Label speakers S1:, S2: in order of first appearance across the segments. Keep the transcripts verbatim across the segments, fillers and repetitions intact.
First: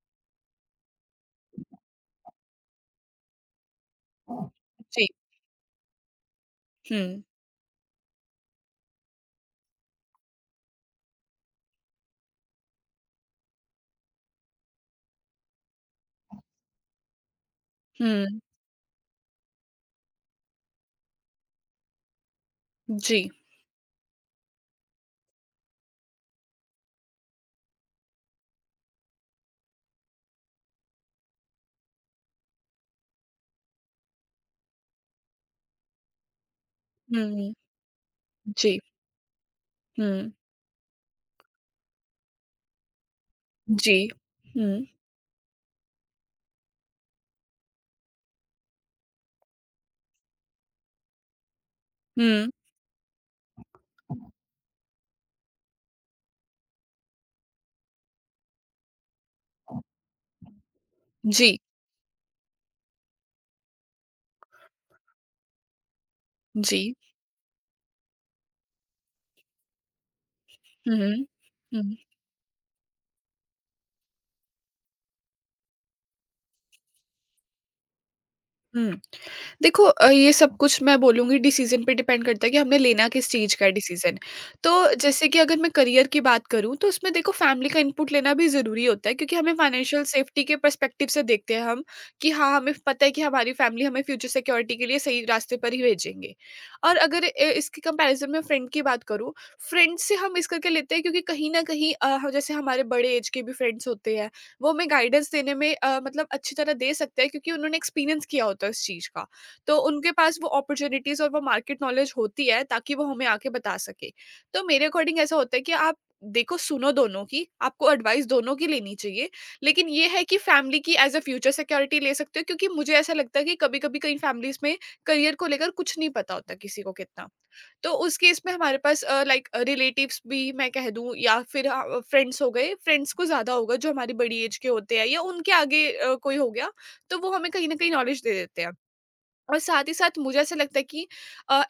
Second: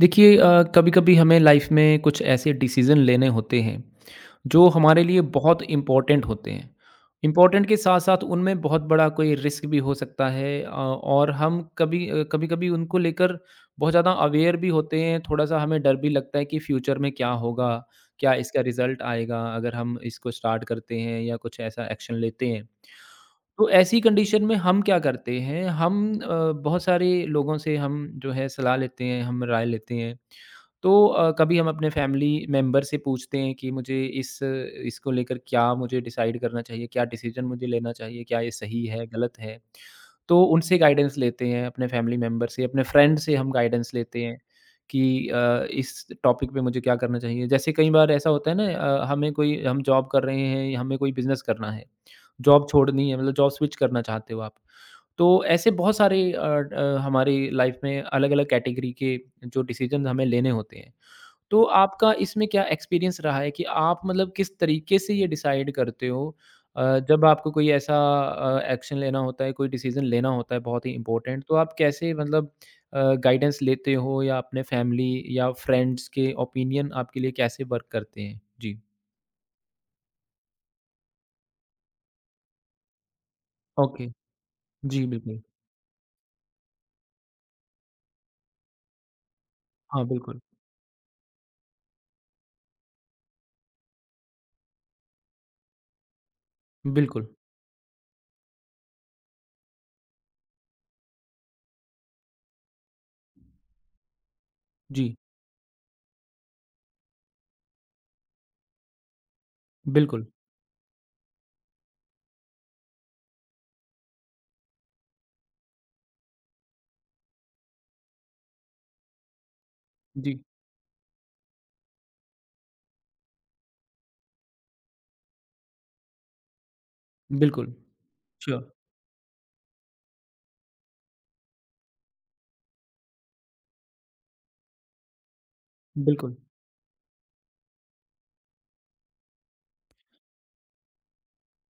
S1: देखिए अ, कभी-कभी हमें लाइफ में कुछ ऐसे डिसीज़न लेने होते हैं, जो हमारे
S2: जी।
S1: लिए बहुत इम्पोर्टेंट होते हैं।
S2: हुँ।
S1: इम्पोर्टेंट के साथ-साथ उनमें बहुत बड़ा कोई रिस्क भी हो सकता है, अ, और हम कभी अ, कभी-कभी उनको लेकर बहुत ज़्यादा अवेयर भी होते हैं, थोड़ा-सा हमें डर भी लगता है कि फ्यूचर में क्या होगा? क्या
S2: हुँ।
S1: इसका रिज़ल्ट आएगा अगर हम इसको स्टार्ट करते हैं या कुछ ऐसा एक्शन लेते हैं?
S2: जी।
S1: तो ऐसी कंडीशन में हम क्या करते हैं, हम अ, बहुत सारे लोगों से हम जो है सलाह लेते हैं, हम राय लेते हैं। तो अ, कभी हम अपने फैमिली मेंबर से पूछते हैं कि मुझे इस इसको लेकर क्या मुझे डिसाइड करना चाहिए, क्या डिसीज़न
S2: हुँ।
S1: मुझे लेना चाहिए, क्या ये
S2: जी।
S1: सही है, गलत है?
S2: हुँ।
S1: तो उनसे गाइडेंस लेते हैं, अपने फैमिली मेंबर से, अपने फ्रेंड से हम गाइडेंस
S2: जी।
S1: लेते हैं
S2: हुँ।
S1: कि अ, इस टॉपिक पे मुझे क्या करना चाहिए। जैसे कई बार ऐसा होता है ना, अ, हमें कोई हम जॉब कर रहे हैं, हमें कोई बिज़नेस करना है,
S2: हुँ।
S1: जॉब छोड़नी है मतलब जॉब स्विच करना चाहते हो आप। तो ऐसे बहुत सारे अ, ड हमारी लाइफ़ में अलग-अलग कैटेगरी के जो डिसीज़न हमें लेने होते हैं।
S2: जी।
S1: तो आपका इसमें क्या एक्सपीरियंस रहा है कि आप मतलब किस तरीके से ये डिसाइड करते हो,
S2: जी।
S1: अ, जब आपको कोई ऐसा एक्शन लेना होता है, कोई डिसीज़न लेना होता है बहुत ही
S2: हुँ।
S1: इम्पोर्टेंट, तो आप
S2: हुँ।
S1: कैसे मतलब अ, गाइडेंस लेते हो या अपने फैमिली या फ्रेंड्स के ओपिनियन आपके लिए कैसे वर्क करते हैं? जी।
S2: हुँ। देखो अ, ये सब कुछ मैं बोलूँगी डिसीज़न पे डिपेंड करता है कि हमने लेना किस चीज़ का है
S1: ओके।
S2: डिसीज़न। तो
S1: जी,
S2: जैसे कि
S1: बिल्कुल।
S2: अगर मैं करियर की बात करूँ तो उसमें देखो फैमिली का इनपुट लेना भी ज़रूरी होता है, क्योंकि हमें फाइनेंशियल
S1: हाँ, बिल्कुल।
S2: सेफ्टी के पर्सपेक्टिव से देखते हैं हम कि हाँ, हमें पता है कि हमारी फैमिली हमें फ्यूचर सिक्योरिटी के लिए सही रास्ते पर ही भेजेंगे। और अगर
S1: बिल्कुल।
S2: अ, इसकी कंपैरिज़न में फ्रेंड की बात करूँ, फ्रेंड से हम इस करके लेते हैं, क्योंकि कहीं न कहीं अ, ह जैसे हमारे बड़े एज के भी फ्रेंड्स होते हैं, वो हमें
S1: जी,
S2: गाइडेंस देने में अ, मतलब अच्छी तरह दे सकते हैं, क्योंकि उन्होंने एक्सपीरियंस किया होता है उस चीज़ का। तो उनके
S1: बिल्कुल।
S2: पास वो अपॉर्च्युनिटीज़ और वो मार्केट नॉलेज होती है ताकि वो हमें आके बता सके। तो मेरे अकॉर्डिंग ऐसा होता है कि आप देखो सुनो दोनों की, आपको एडवाइस दोनों की लेनी चाहिए। लेकिन ये है कि
S1: जी,
S2: फैमिली की एज़ अ फ्यूचर सिक्योरिटी ले सकते हो, क्योंकि मुझे ऐसा लगता है कि कभी-कभी कई फैमिलीज़ में करियर को लेकर कुछ नहीं पता होता किसी को कितना।
S1: बिल्कुल।
S2: तो उस केस में
S1: श्योर।
S2: हमारे पास अ, लाइक रिलेटिव्स भी मैं कह दूँ या फिर हाँ, अ, फ्रेंड्स हो गए, फ्रेंड्स को ज़्यादा होगा जो हमारी बड़ी एज के होते हैं या उनके आगे अ, कोई
S1: बिल्कुल।
S2: हो गया, तो वो हमें कहीं न कहीं नॉलेज दे देते हैं। और साथ ही साथ मुझे ऐसा लगता है कि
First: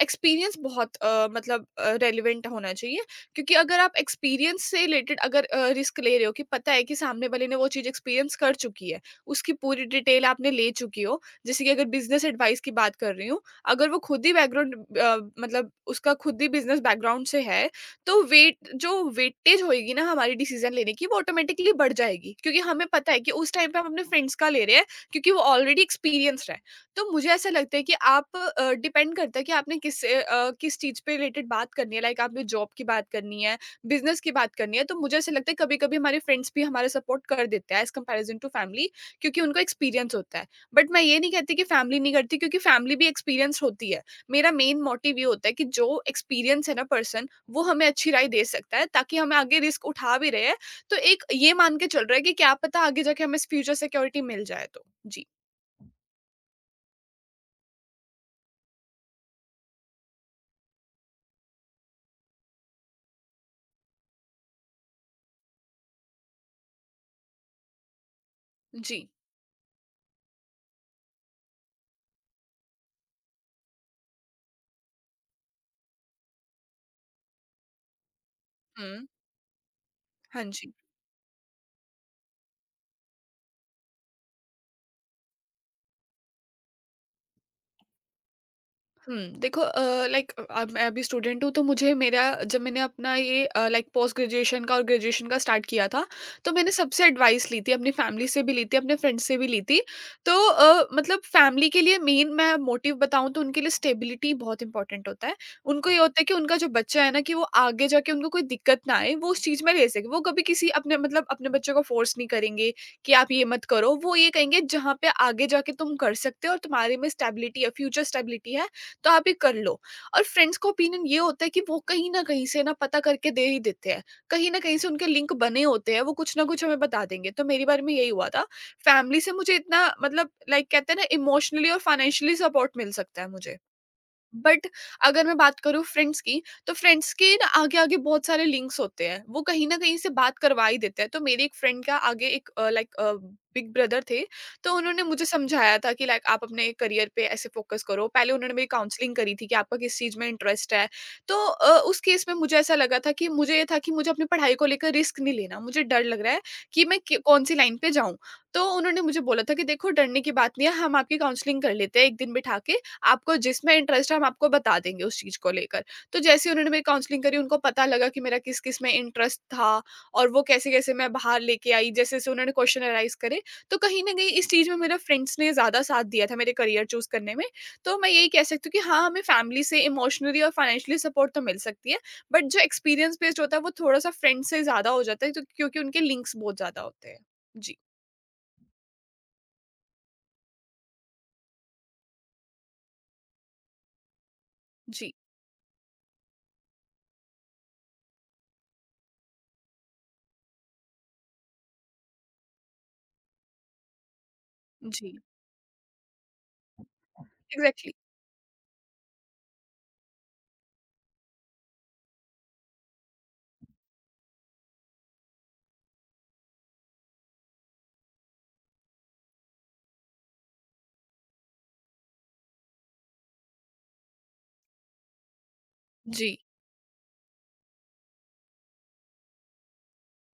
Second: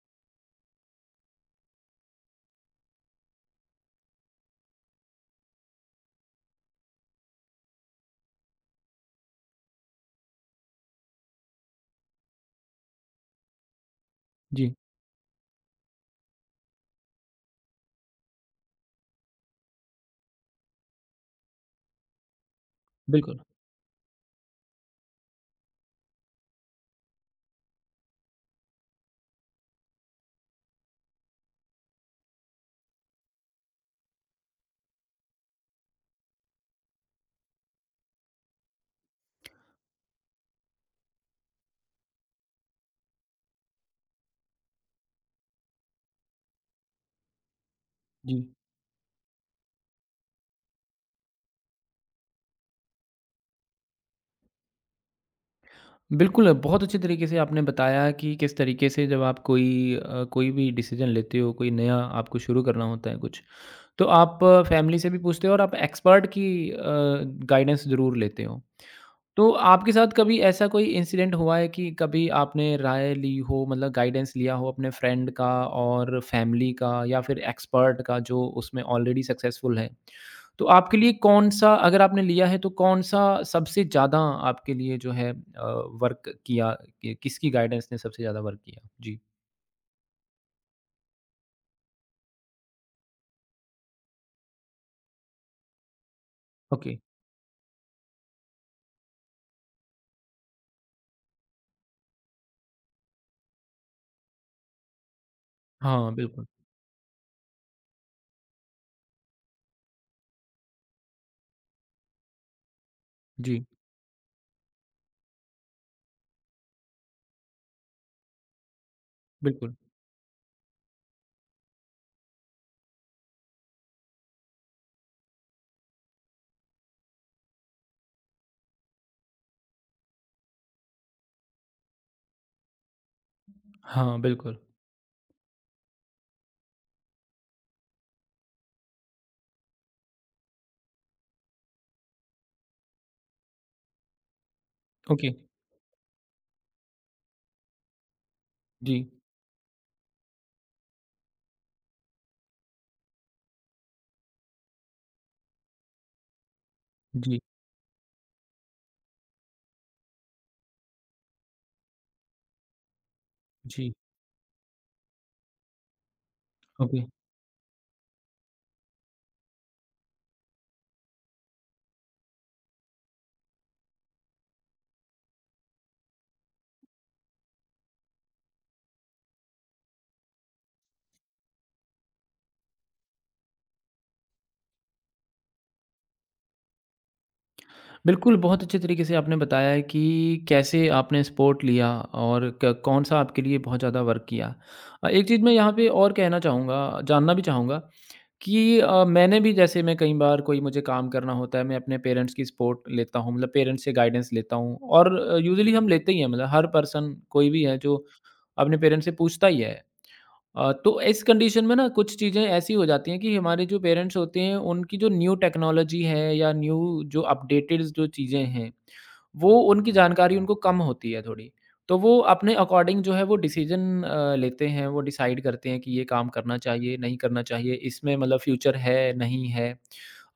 S2: एक्सपीरियंस बहुत अ, मतलब रेलिवेंट होना चाहिए, क्योंकि अगर आप एक्सपीरियंस से रिलेटेड अगर रिस्क ले रहे हो कि पता है कि सामने वाले ने वो चीज़ एक्सपीरियंस कर चुकी है, उसकी पूरी डिटेल आपने ले चुकी हो। जैसे कि अगर बिजनेस एडवाइस की बात कर रही हूँ, अगर वो खुद ही
S1: जी,
S2: बैकग्राउंड मतलब उसका खुद ही बिजनेस बैकग्राउंड से है, तो वेट जो वेटेज होगी ना हमारी डिसीजन लेने की वो ऑटोमेटिकली बढ़ जाएगी, क्योंकि हमें पता है कि
S1: बिल्कुल।
S2: उस टाइम पे हम अपने फ्रेंड्स का ले रहे हैं, क्योंकि वो ऑलरेडी एक्सपीरियंस है। तो मुझे ऐसा लगता है कि आप अ, डिपेंड करता है कि आपने किस अ, अ, किस चीज़ पे रिलेटेड बात करनी है, लाइक आपने जॉब की बात करनी है, बिज़नेस की बात करनी है, तो मुझे ऐसा लगता है कभी-कभी हमारे फ्रेंड्स भी हमारा सपोर्ट कर देते हैं एज़ कंपैरिज़न टू फैमिली, क्योंकि उनको एक्सपीरियंस होता है। बट मैं ये नहीं कहती कि फैमिली नहीं करती, क्योंकि फैमिली भी एक्सपीरियंस्ड होती है। मेरा मेन मोटिव ये होता है कि जो एक्सपीरियंस है ना पर्सन, वो हमें अच्छी राय
S1: जी।
S2: दे सकता है, ताकि हम आगे रिस्क उठा भी रहे हैं, तो एक ये मान के चल रहा है कि क्या पता आगे जाके हमें स फ्यूचर सिक्योरिटी मिल जाए तो। जी।
S1: बिल्कुल, बहुत अच्छे तरीके से आपने बताया कि किस तरीके से जब आप कोई अ, कोई भी डिसीज़न लेते हो, कोई नया आपको शुरू करना होता है कुछ, तो आप फैमिली से भी पूछते हो और आप एक्सपर्ट की अ, गाइडेंस ज़रूर लेते हो।
S2: जी।
S1: तो आपके साथ कभी ऐसा कोई इंसिडेंट हुआ है कि कभी आपने राय ली हो मतलब गाइडेंस लिया हो अपने फ्रेंड का और फैमिली का या फिर एक्सपर्ट का जो उसमें
S2: हुँ।
S1: ऑलरेडी सक्सेसफुल है,
S2: 很
S1: तो
S2: 奇
S1: आपके लिए कौन सा अगर आपने लिया है तो कौन सा सबसे ज़्यादा आपके लिए जो है वर्क किया कि, किसकी गाइडेंस ने सबसे ज़्यादा वर्क किया? जी।
S2: हुँ। देखो अ, लाइक अब मैं अभी स्टूडेंट हूँ, तो मुझे मेरा जब मैंने अपना ये अ, लाइक पोस्ट ग्रेजुएशन का और ग्रेजुएशन का स्टार्ट किया था, तो मैंने
S1: ओके।
S2: सबसे एडवाइस ली थी, अपनी फैमिली से भी ली थी, अपने फ्रेंड्स से भी ली थी। तो अ, मतलब फैमिली के लिए मेन मैं मोटिव बताऊँ तो उनके लिए स्टेबिलिटी बहुत इम्पोर्टेंट होता है। उनको ये
S1: हाँ,
S2: होता है कि
S1: बिल्कुल।
S2: उनका जो बच्चा है ना कि वो आगे जाके उनको कोई दिक्कत ना आए, वो उस चीज़ में रह सके। वो कभी किसी अपने मतलब अपने बच्चों को फ़ोर्स नहीं करेंगे कि आप ये
S1: जी।
S2: मत करो। वो ये कहेंगे जहाँ पे आगे जाके तुम कर सकते हो और तुम्हारे में स्टेबिलिटी है, फ्यूचर स्टेबिलिटी है तो आप ये कर
S1: बिल्कुल।
S2: लो। और फ्रेंड्स का ओपिनियन ये होता है कि वो कहीं ना कहीं से ना पता करके दे ही देते हैं। कहीं ना कहीं से उनके लिंक बने होते हैं, वो कुछ ना कुछ हमें बता देंगे। तो मेरी बार में यही हुआ था। फैमिली से मुझे इतना मतलब लाइक कहते हैं ना इमोशनली और फाइनेंशियली सपोर्ट मिल सकता है मुझे,
S1: हाँ, बिल्कुल।
S2: बट अगर मैं बात करूँ फ्रेंड्स की, तो फ्रेंड्स के ना आगे-आगे बहुत सारे लिंक्स होते हैं। वो कहीं न कहीं से बात करवा ही देते हैं। तो मेरी एक फ्रेंड का आगे एक अ, लाइक अ, बिग ब्रदर थे, तो उन्होंने मुझे
S1: ओके।
S2: समझाया था कि लाइक आप अपने करियर पे ऐसे फोकस करो। पहले उन्होंने मेरी
S1: जी।
S2: काउंसलिंग करी थी कि आपका किस चीज़ में इंटरेस्ट है। तो अ, उस केस में मुझे ऐसा लगा था कि मुझे ये था कि मुझे अपनी पढ़ाई को लेकर रिस्क नहीं लेना। मुझे डर लग रहा है कि मैं क
S1: जी।
S2: कौन-सी लाइन पे जाऊँ। तो उन्होंने मुझे बोला था कि देखो डरने की बात नहीं है, हम आपकी काउंसलिंग कर लेते हैं एक दिन बिठा के, आपको जिसमें
S1: जी।
S2: इंटरेस्ट है हम आपको बता देंगे उस चीज़ को लेकर। तो जैसे ही उन्होंने मेरी
S1: ओके।
S2: काउंसलिंग करी, उनको पता लगा कि मेरा किस-किस में इंटरेस्ट था और वो कैसे-कैसे मैं बाहर लेके आई, जैसे-जैसे उन्होंने क्वेश्चन एनालाइज़ करे, तो कहीं न कहीं इस चीज़ में मेरे फ्रेंड्स ने ज़्यादा साथ दिया था मेरे करियर चूज़ करने में। तो मैं यही कह सकती हूँ कि हाँ, हमें फैमिली से इमोशनली और फाइनेंशियली सपोर्ट तो मिल सकती है, बट जो एक्सपीरियंस बेस्ड होता है वो थोड़ा-सा फ्रेंड्स से ज़्यादा हो जाता है, तो क्योंकि उनके लिंक्स बहुत ज़्यादा होते हैं। जी।
S1: बिल्कुल, बहुत अच्छे तरीके से आपने बताया है कि कैसे आपने सपोर्ट लिया और क कौन-सा आपके लिए बहुत ज़्यादा वर्क किया। अ,
S2: जी।
S1: एक चीज़ मैं यहाँ पे और कहना चाहूँगा, जानना भी चाहूँगा कि अ, मैंने भी जैसे मैं कई बार कोई मुझे काम करना होता है, मैं अपने पेरेंट्स की सपोर्ट लेता हूँ, मतलब पेरेंट्स से गाइडेंस लेता हूँ
S2: जी।
S1: और अ, यूजुअली हम लेते ही हैं मतलब हर पर्सन कोई भी है
S2: एग्ज़ैक्टली।
S1: जो अपने पेरेंट्स से पूछता ही है। अ, तो इस कंडीशन में ना कुछ चीज़ें ऐसी हो जाती हैं कि हमारे जो पेरेंट्स होते हैं उनकी जो न्यू टेक्नोलॉजी है या न्यू जो अपडेटेड जो चीज़ें हैं, वो उनकी जानकारी उनको कम होती है थोड़ी। तो वो अपने अकॉर्डिंग जो है वो डिसीज़न अ, लेते हैं, वो डिसाइड करते हैं कि ये काम
S2: जी।
S1: करना चाहिए, नहीं करना चाहिए, इसमें मतलब फ्यूचर है, नहीं है,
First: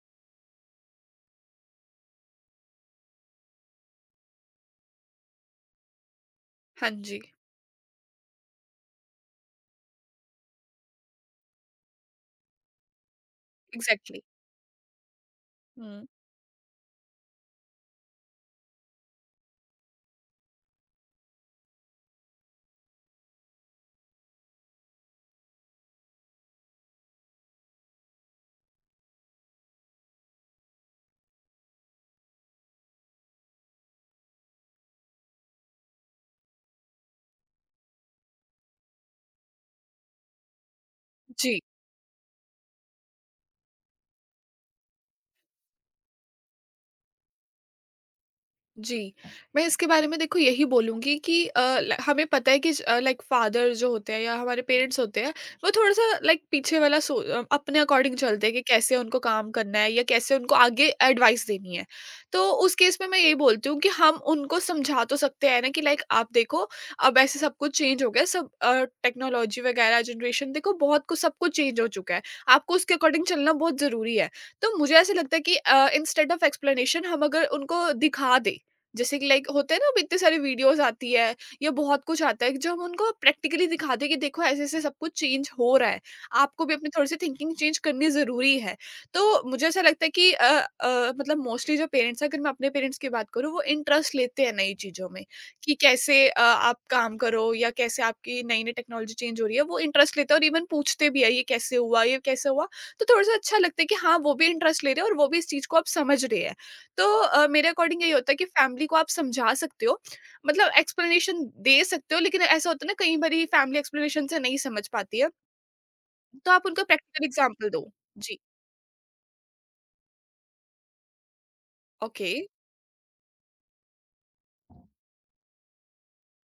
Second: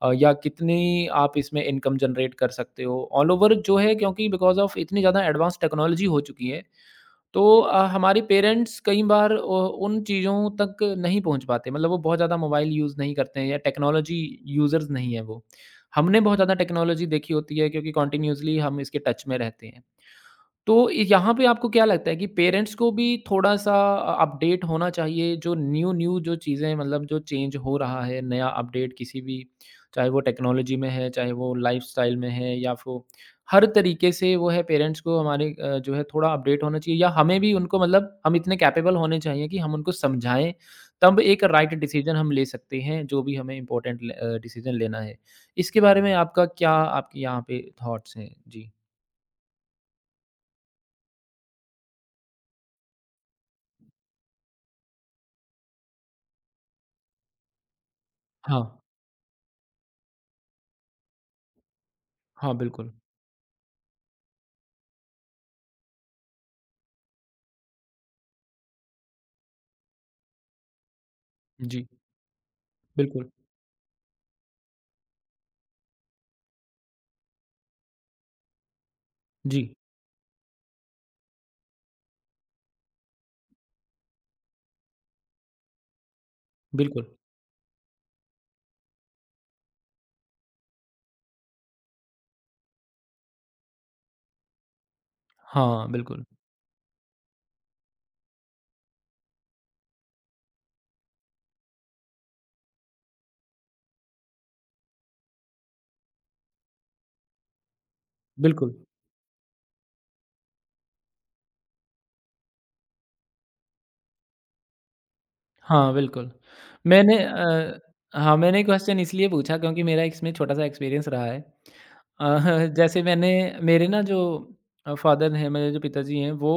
S1: अ, या कितनी आप इसमें इनकम जनरेट कर सकते हो। ऑल ओवर जो है क्योंकि बिकॉज़ ऑफ़ इतनी ज़्यादा एडवांस टेक्नोलॉजी हो चुकी है,
S2: हाँ जी।
S1: तो अ, हमारे पेरेंट्स कई बार अ, उन चीज़ों तक नहीं पहुँच पाते मतलब वो बहुत ज़्यादा मोबाइल यूज़ नहीं करते हैं या टेक्नोलॉजी
S2: एग्ज़ैक्टली।
S1: यूज़र्स नहीं हैं वो।
S2: हुँ।
S1: हमने बहुत ज़्यादा टेक्नोलॉजी देखी होती है क्योंकि कंटिन्यूअसली हम इसके टच में रहते हैं। तो यहाँ पे आपको क्या लगता है कि पेरेंट्स को भी थोड़ा-सा अ, अपडेट होना चाहिए जो न्यू न्यू जो चीज़ें मतलब जो चेंज हो रहा है, नया अपडेट किसी भी, चाहे वो टेक्नोलॉजी में है, चाहे वो लाइफ़स्टाइल में है या वो हर तरीके से वो है, पेरेंट्स को हमारे अ, जो है थोड़ा अपडेट होना चाहिए या हमें भी उनको मतलब हम इतने कैपेबल होने चाहिए कि हम उनको समझाएँ, तब एक
S2: जी।
S1: राइट डिसीज़न हम ले सकते हैं, जो भी हमें इम्पोर्टेंट ल अ, डिसीज़न लेना है। इसके बारे में आपका क्या आपके यहाँ पे थॉट्स हैं? जी।
S2: जी, मैं इसके बारे में देखो यही बोलूँगी कि अ, ल हमें पता है कि ज अ, लाइक फादर जो होते हैं या हमारे पेरेंट्स होते हैं, वो थोड़ा-सा लाइक पीछे वाला सो अ, अपने अकॉर्डिंग चलते हैं
S1: हाँ।
S2: कि कैसे उनको काम करना है या कैसे उनको आगे एडवाइस देनी है। तो
S1: हाँ,
S2: उस
S1: बिल्कुल।
S2: केस में मैं यही बोलती हूँ कि हम उनको समझा तो सकते हैं ना कि लाइक आप देखो, अब ऐसे सब कुछ चेंज हो गया है, सब अ, टेक्नोलॉजी वगैरह जनरेशन देखो बहुत कुछ सब कुछ चेंज
S1: जी,
S2: हो चुका है। आपको उसके अकॉर्डिंग
S1: बिल्कुल।
S2: चलना बहुत ज़रूरी है। तो मुझे ऐसा लगता है कि अ, इंस्टेड ऑफ एक्सप्लेनेशन हम अगर उनको दिखा दें, जैसे कि लाइक
S1: जी,
S2: होते हैं ना, अब इतने सारी वीडियोस आती है या बहुत कुछ आता है कि जो हम उनको प्रैक्टिकली दिखाते हैं कि देखो ऐसे ऐसे सब कुछ चेंज हो रहा है, आपको भी अपनी
S1: बिल्कुल।
S2: थोड़ी सी थिंकिंग चेंज करनी ज़रूरी है। तो मुझे ऐसा लगता है कि अ, अ, मतलब मोस्टली जो पेरेंट्स हैं, अगर मैं अपने पेरेंट्स की बात करूँ वो इंटरेस्ट लेते हैं नई चीज़ों में कि
S1: हाँ, बिल्कुल।
S2: कैसे अ, आप काम करो या कैसे आपकी नई नई टेक्नोलॉजी चेंज हो रही है, वो इंटरेस्ट लेते हैं और इवन पूछते भी है ये कैसे हुआ, ये कैसे हुआ। तो थोड़ा सा अच्छा लगता है कि हाँ वो भी इंटरेस्ट ले रहे हैं और वो भी इस चीज़ को आप समझ रहे हैं। तो अ, मेरे अकॉर्डिंग यही होता है कि
S1: बिल्कुल।
S2: फैमिली को आप समझा सकते हो, मतलब एक्सप्लेनेशन दे सकते हो, लेकिन ऐसा होता है ना कई बारी फैमिली एक्सप्लेनेशन से नहीं समझ पाती है,
S1: हाँ, बिल्कुल।
S2: तो आप उनको
S1: मैंने
S2: प्रैक्टिकल एग्जांपल
S1: अ,
S2: दो।
S1: हाँ,
S2: जी।
S1: मैंने क्वेश्चन इसलिए पूछा क्योंकि मेरा इसमें छोटा-सा एक्सपीरियंस रहा है।
S2: ओके।
S1: अ, जैसे मैंने मेरे ना जो अ, फ़ादर हैं, मेरे जो पिताजी हैं, वो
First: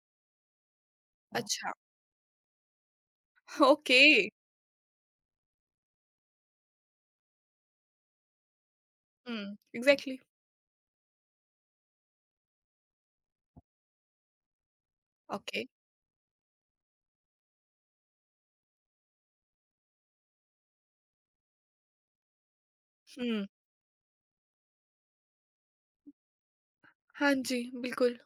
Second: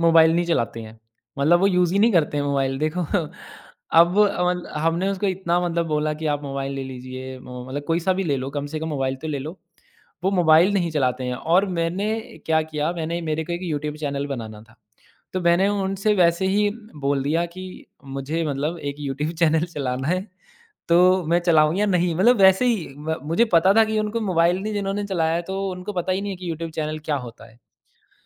S1: मोबाइल नहीं चलाते हैं। मतलब वो
S2: अच्छा।
S1: यूज़ ही नहीं करते हैं मोबाइल। देखो
S2: ओके।
S1: अब मल हमने उसको इतना मतलब बोला कि आप मोबाइल ले लीजिए, मो मतलब कोई-सा भी ले लो, कम से कम मोबाइल तो ले लो।
S2: हम्म। एग्जैक्टली।
S1: वो मोबाइल नहीं चलाते हैं और मैंने क्या किया, मैंने मेरे को एक यूट्यूब चैनल बनाना था। तो
S2: ओके।
S1: मैंने उनसे वैसे ही बोल दिया कि मुझे मतलब एक यूट्यूब चैनल चलाना है, तो मैं चलाऊँ या नहीं? मतलब वैसे ही म मुझे
S2: हम्म।
S1: पता था कि उनको मोबाइल नहीं जिन्होंने चलाया है, तो उनको पता ही नहीं है कि यूट्यूब चैनल क्या
S2: हाँ
S1: होता है।
S2: जी। बिल्कुल।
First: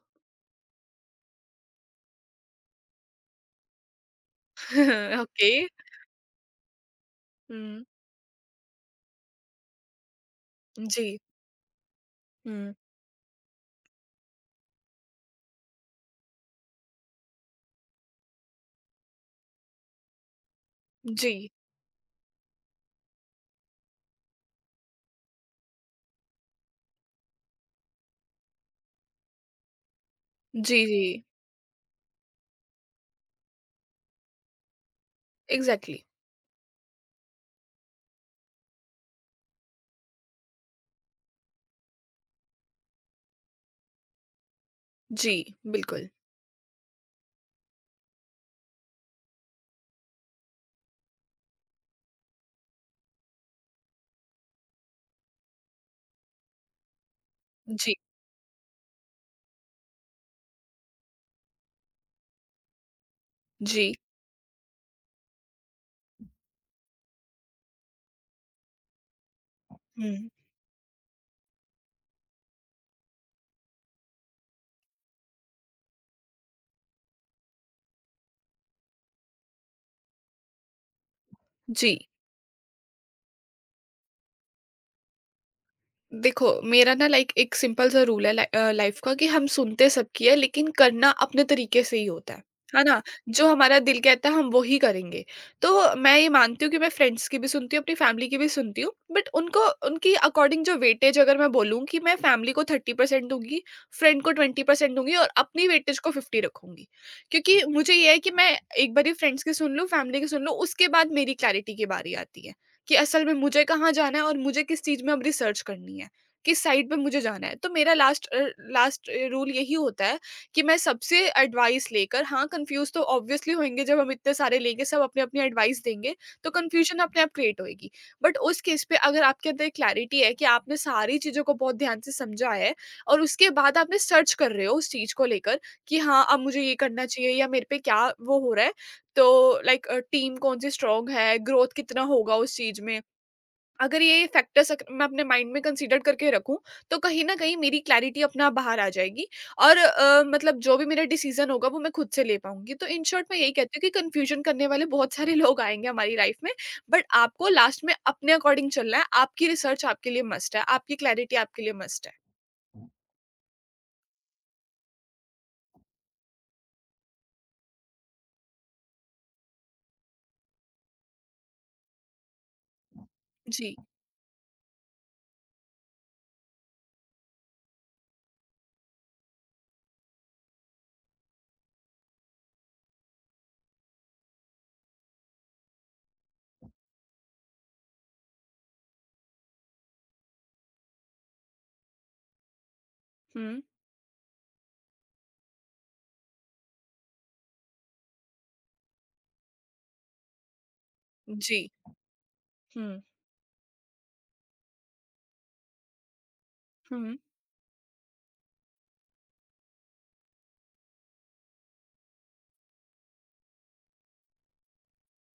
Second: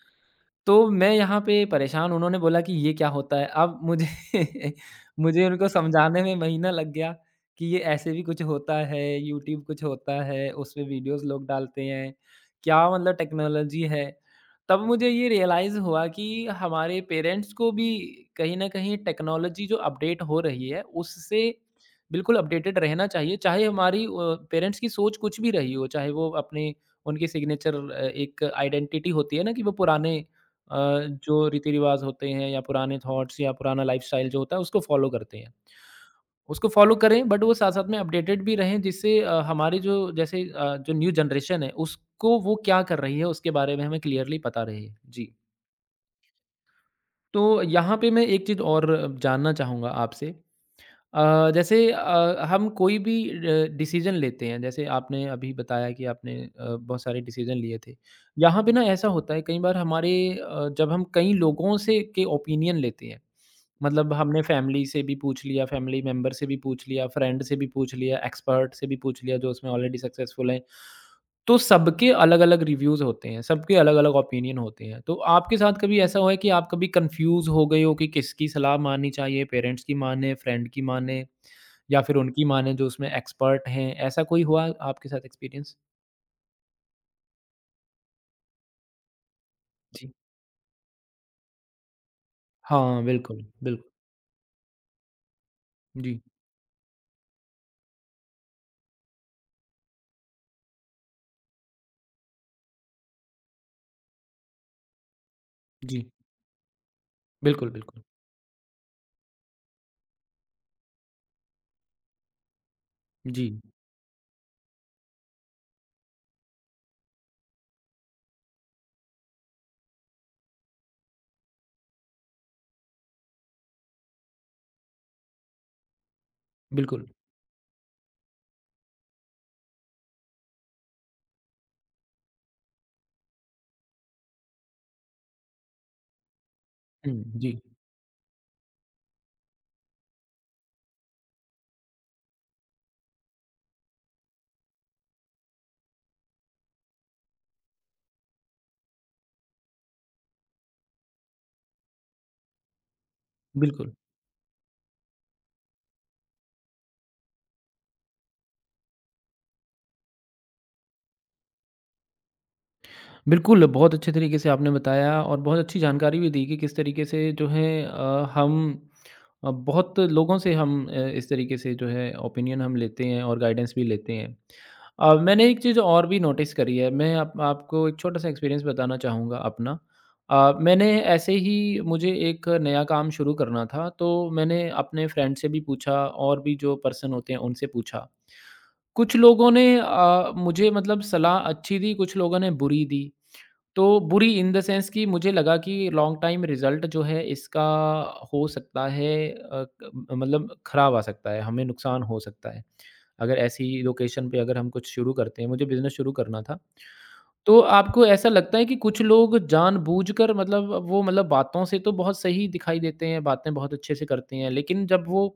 S1: तो मैं यहाँ पे परेशान उन्होंने बोला कि ये क्या होता है? अब मुझे मुझे उनको
S2: ओके।
S1: समझाने में महीना लग गया कि ये
S2: हम्म।
S1: ऐसे भी कुछ होता है, यूट्यूब कुछ होता है, उसमें
S2: जी।
S1: वीडियोज़ लोग डालते हैं,
S2: हम्म।
S1: क्या मतलब टेक्नोलॉजी है। तब मुझे ये रियलाइज़ हुआ कि हमारे पेरेंट्स को भी कहीं न कहीं टेक्नोलॉजी जो अपडेट हो रही है,
S2: जी।
S1: उससे बिल्कुल अपडेटेड रहना चाहिए, चाहे हमारी अ, पेरेंट्स की सोच कुछ भी रही हो, चाहे वो अपने उनकी सिग्नेचर अ, एक आइडेंटिटी होती है ना कि वो पुराने अ,
S2: जी। जी।
S1: जो रीति-रिवाज़ होते हैं या पुराने थॉट्स या पुराना लाइफ़स्टाइल जो होता है उसको फ़ॉलो करते हैं।
S2: एग्जैक्टली।
S1: उसको फ़ॉलो करें बट वो साथ-साथ में अपडेटेड भी रहें जिससे अ, हमारे जो जैसे अ, जो न्यू जनरेशन है उसको वो क्या कर रही है उसके बारे में हमें क्लियरली पता रहे। जी।
S2: जी। बिल्कुल।
S1: तो यहाँ पे मैं एक चीज़ और जानना चाहूँगा आपसे। अ, जैसे अ, हम कोई भी अ, डिसीजन लेते हैं जैसे आपने अभी बताया कि आपने अ, बहुत सारे डिसीजन लिए
S2: जी।
S1: थे, यहाँ पे ना ऐसा होता है कई बार हमारे, अ, जब हम कई लोगों से के ओपिनियन लेते हैं
S2: जी।
S1: मतलब हमने फैमिली से भी पूछ लिया, फैमिली मेम्बर से भी पूछ लिया, फ्रेंड से भी पूछ लिया, एक्सपर्ट से भी पूछ लिया जो उसमें ऑलरेडी
S2: हम्म।
S1: सक्सेसफुल हैं, तो सबके अलग-अलग रिव्यूज़ होते हैं, सबके अलग-अलग ओपिनियन होते हैं। तो आपके साथ कभी ऐसा हुआ है कि आप कभी कन्फ्यूज़ हो गए हो कि किसकी सलाह माननी चाहिए, पेरेंट्स की मानें, फ्रेंड की मानें
S2: जी।
S1: या फिर उनकी मानें जो उसमें एक्सपर्ट हैं? ऐसा कोई हुआ आपके साथ एक्सपीरियंस?
S2: देखो मेरा ना लाइक एक सिंपल सा रूल है लाइफ का, कि हम सुनते
S1: जी।
S2: सबकी है लेकिन करना अपने तरीके से ही होता है है ना।
S1: हाँ, बिल्कुल,
S2: जो हमारा
S1: बिल्कुल।
S2: दिल कहता है हम वो ही करेंगे। तो मैं
S1: जी,
S2: ये मानती हूँ कि मैं फ्रेंड्स की भी सुनती हूँ, अपनी फैमिली की भी सुनती हूँ, बट उनको उनकी अकॉर्डिंग जो वेटेज, अगर मैं बोलूँ कि मैं फैमिली को थर्टी परसेंट दूंगी, फ्रेंड को ट्वेंटी परसेंट दूंगी और अपनी वेटेज
S1: जी।
S2: को फिफ्टी रखूंगी। क्योंकि
S1: बिल्कुल,
S2: मुझे
S1: बिल्कुल।
S2: ये है कि मैं एक बारी फ्रेंड्स की सुन लूँ, फैमिली की सुन लूँ, उसके बाद मेरी क्लैरिटी की बारी आती है कि असल में
S1: जी,
S2: मुझे कहाँ जाना है और मुझे किस चीज़ में अब रिसर्च करनी है, किस साइट पे मुझे जाना है। तो मेरा last uh, last uh, rule यही होता है कि मैं सबसे एडवाइस लेकर हाँ, कन्फ्यूज़ तो ऑब्वियसली होंगे जब हम इतने सारे लेंगे, सब अपनी-अपनी एडवाइस देंगे, तो कन्फ्यूज़न
S1: बिल्कुल।
S2: अपने आप क्रिएट होएगी। बट उस केस पे अगर आपके अंदर क्लैरिटी है कि आपने सारी चीज़ों को बहुत ध्यान से समझा है और उसके बाद आपने सर्च कर रहे हो उस चीज़ को लेकर कि हाँ, अब मुझे ये करना
S1: हुँ,
S2: चाहिए या
S1: जी,
S2: मेरे पे क्या वो हो रहा है, तो लाइक टीम कौन सी स्ट्रांग है, ग्रोथ कितना होगा उस चीज़ में। अगर ये फैक्टर्स अक मैं अपने माइंड में कंसीडर करके रखूँ, तो कहीं न कहीं मेरी क्लैरिटी अपने आप बाहर आ जाएगी और अ, मतलब जो भी मेरा डिसीज़न होगा वो मैं खुद से ले पाऊँगी। तो इन शॉर्ट मैं यही कहती हूँ
S1: बिल्कुल।
S2: कि कन्फ्यूज़न करने वाले बहुत सारे लोग आएँगे हमारी लाइफ़ में, बट आपको लास्ट में अपने अकॉर्डिंग चलना है। आपकी रिसर्च आपके लिए मस्ट है, आपकी क्लैरिटी आपके लिए मस्ट है।
S1: बिल्कुल, बहुत अच्छे तरीके से आपने बताया और बहुत अच्छी जानकारी भी दी कि किस तरीके से जो है अ, हम अ, बहुत लोगों से हम अ, इस तरीके से जो है ओपिनियन हम लेते हैं और गाइडेंस
S2: जी।
S1: भी लेते हैं। अ, मैंने एक चीज़ और भी नोटिस करी है, मैं आप आपको एक छोटा-सा एक्सपीरियंस बताना चाहूँगा अपना। अ, मैंने ऐसे ही मुझे एक नया काम शुरू करना था, तो मैंने अपने फ्रेंड से भी पूछा और भी जो पर्सन होते हैं उनसे पूछा। कुछ लोगों ने अ, मुझे मतलब सलाह अच्छी दी, कुछ लोगों ने बुरी दी।
S2: हुँ।
S1: तो बुरी इन द सेंस कि मुझे लगा कि लॉन्ग टाइम रिज़ल्ट जो है इसका हो सकता है, अ, क मतलब खराब आ सकता है, हमें
S2: जी।
S1: नुकसान हो सकता है।
S2: हुँ।
S1: अगर ऐसी लोकेशन पे अगर हम कुछ शुरू करते हैं, मुझे बिज़नेस शुरू करना था।
S2: हुँ।
S1: तो आपको ऐसा लगता है कि कुछ लोग जानबूझकर मतलब वो मतलब बातों से तो बहुत सही दिखाई देते हैं, बातें बहुत अच्छे से करते हैं, लेकिन जब वो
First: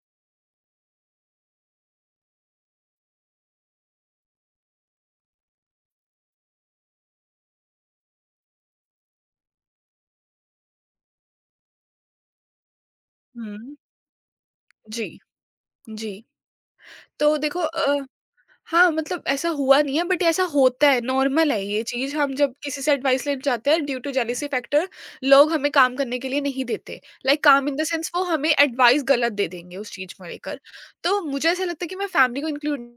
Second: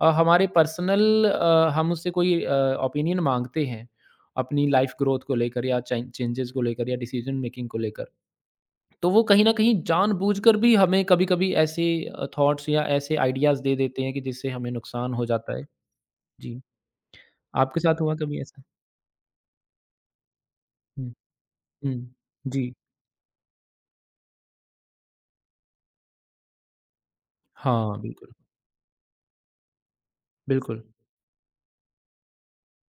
S1: अ, हमारे पर्सनल अ, हम उससे कोई अ, ओपिनियन माँगते हैं, अपनी लाइफ़ ग्रोथ को लेकर या चें चेंजेज़ को लेकर या डिसीज़न मेकिंग को लेकर, तो वो कहीं न कहीं जानबूझकर भी हमें कभी-कभी ऐसे अ, थॉट्स या ऐसे आइडियाज़ दे
S2: हुँ।
S1: देते हैं कि जिससे हमें नुकसान
S2: जी।
S1: हो जाता है।
S2: जी।
S1: जी,
S2: तो देखो
S1: आपके
S2: अ
S1: साथ हुआ कभी ऐसा?
S2: हाँ, मतलब ऐसा हुआ नहीं है बट ऐसा होता है, नॉर्मल है ये
S1: हुँ,
S2: चीज़। हम जब
S1: जी।
S2: किसी से एडवाइस लेने जाते हैं, ड्यू टू जेलेसी फैक्टर लोग हमें काम करने के लिए नहीं देते। लाइक काम इन द
S1: हाँ,
S2: सेंस वो
S1: बिल्कुल,
S2: हमें एडवाइस गलत दे देंगे उस चीज़ में लेकर।
S1: बिल्कुल।
S2: तो मुझे ऐसा लगता है कि मैं फैमिली को इंक्लूड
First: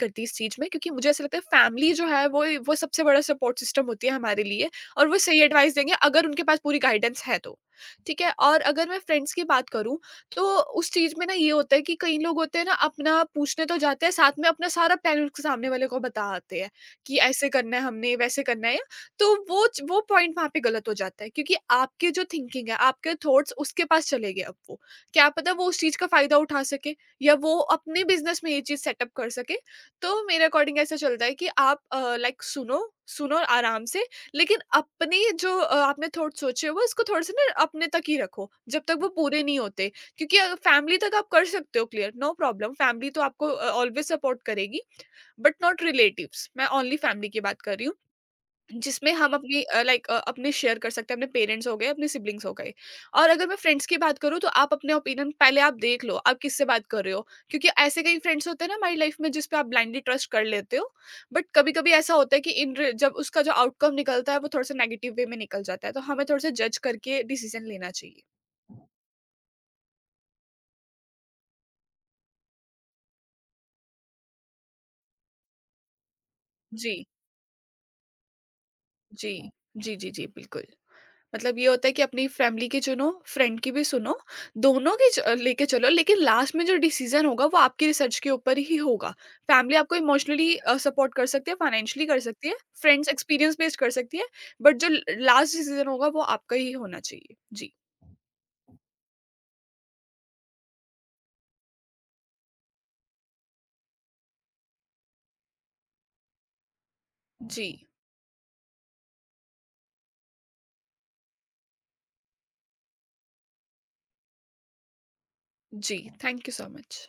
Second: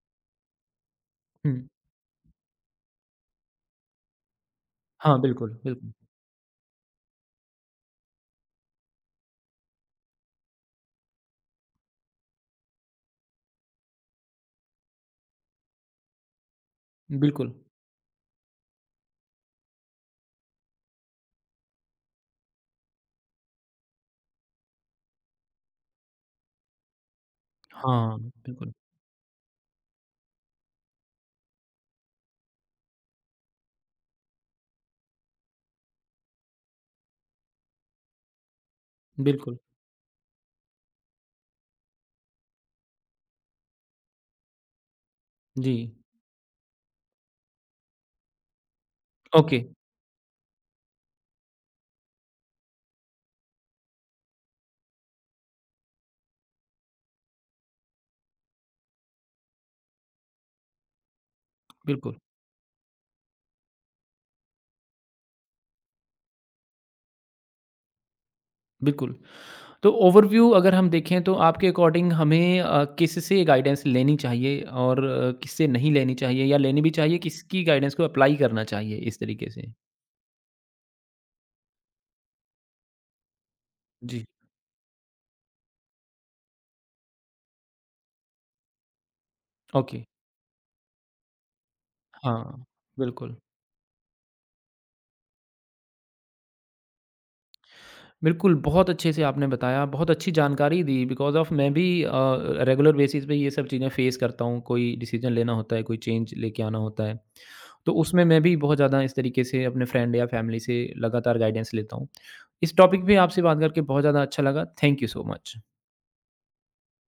S2: करती इस चीज़ में, क्योंकि मुझे ऐसा लगता है
S1: हुँ,
S2: फैमिली जो है वो वो सबसे बड़ा सपोर्ट सिस्टम होती है हमारे लिए, और
S1: हाँ,
S2: वो सही
S1: बिल्कुल,
S2: एडवाइस
S1: बिल्कुल,
S2: देंगे अगर उनके पास पूरी गाइडेंस है तो। ठीक है? और अगर मैं फ्रेंड्स की बात करूँ, तो उस चीज़ में ना ये होता है कि कई लोग होते हैं ना अपना पूछने तो जाते हैं, साथ में अपना सारा प्लान उसके सामने वाले को बता आते हैं कि ऐसे
S1: बिल्कुल।
S2: करना है, हमने वैसे करना है, तो वो च- वो पॉइंट वहाँ पे गलत हो जाता है, क्योंकि आपकी जो थिंकिंग है आपके थॉट्स उसके पास चले गए। अब वो क्या पता वो उस चीज़ का फायदा उठा सके या वो अपने
S1: हाँ,
S2: बिजनेस में ये
S1: बिल्कुल,
S2: चीज़ सेटअप कर सके। तो मेरे अकॉर्डिंग ऐसा चलता है कि आप लाइक सुनो सुनो आराम से, लेकिन अपने जो अ, आपने थॉट सोचे हुए उसको थोड़े से ना अपने तक ही रखो जब तक वो पूरे
S1: बिल्कुल,
S2: नहीं होते, क्योंकि अ, फैमिली तक आप कर सकते हो क्लियर, नो प्रॉब्लम, फैमिली तो आपको ऑलवेज सपोर्ट करेगी, बट
S1: जी।
S2: Not relatives. मैं ओनली फैमिली की बात कर रही हूँ, जिसमें हम
S1: ओके,
S2: अपनी लाइक अपने शेयर कर सकते हैं, अपने पेरेंट्स हो गए, अपने सिबलिंग्स हो गए। और अगर मैं फ्रेंड्स की बात करूँ, तो आप अपने ओपिनियन पहले आप देख लो आप किससे बात कर रहे हो, क्योंकि ऐसे कई फ्रेंड्स होते हैं ना हमारी लाइफ में जिसपे आप ब्लाइंडली ट्रस्ट कर लेते हो, बट कभी कभी ऐसा
S1: बिल्कुल,
S2: होता है कि इन re- जब उसका जो आउटकम निकलता है वो थोड़ा सा नेगेटिव वे में निकल जाता है, तो हमें थोड़ा सा जज करके डिसीजन लेना चाहिए।
S1: बिल्कुल। तो ओवरव्यू अगर हम देखें तो आपके अकॉर्डिंग हमें अ, किससे गाइडेंस लेनी चाहिए और अ, किससे नहीं लेनी चाहिए या लेनी भी
S2: जी।
S1: चाहिए, किसकी गाइडेंस को अप्लाई करना चाहिए इस
S2: जी।
S1: तरीके से?
S2: जी। जी। जी। बिल्कुल। मतलब ये होता है कि अपनी फैमिली की चुनो, फ्रेंड की भी सुनो,
S1: जी,
S2: दोनों की च लेके चलो, लेकिन लास्ट में जो डिसीज़न होगा वो आपकी रिसर्च के ऊपर ही होगा। फैमिली आपको
S1: ओके,
S2: इमोशनली अ, सपोर्ट कर सकती है, फाइनेंशियली कर सकती है,
S1: हाँ,
S2: फ्रेंड्स
S1: बिल्कुल।
S2: एक्सपीरियंस बेस्ड कर सकती है, बट जो ल लास्ट डिसीज़न होगा वो आपका ही होना चाहिए। जी,
S1: बिल्कुल, बहुत अच्छे से आपने बताया, बहुत अच्छी जानकारी दी बिकॉज़ ऑफ मैं भी अ, रेगुलर बेसिस पे ये सब चीज़ें फ़ेस करता हूँ, कोई डिसीज़न लेना होता है, कोई चेंज लेके आना होता है।
S2: जी,
S1: तो उसमें मैं भी बहुत ज़्यादा इस तरीके से अपने फ्रेंड या फैमिली से लगातार गाइडेंस लेता हूँ। इस टॉपिक पे आपसे बात करके बहुत ज़्यादा अच्छा लगा। Thank you so much.
S2: जी। Thank you so much.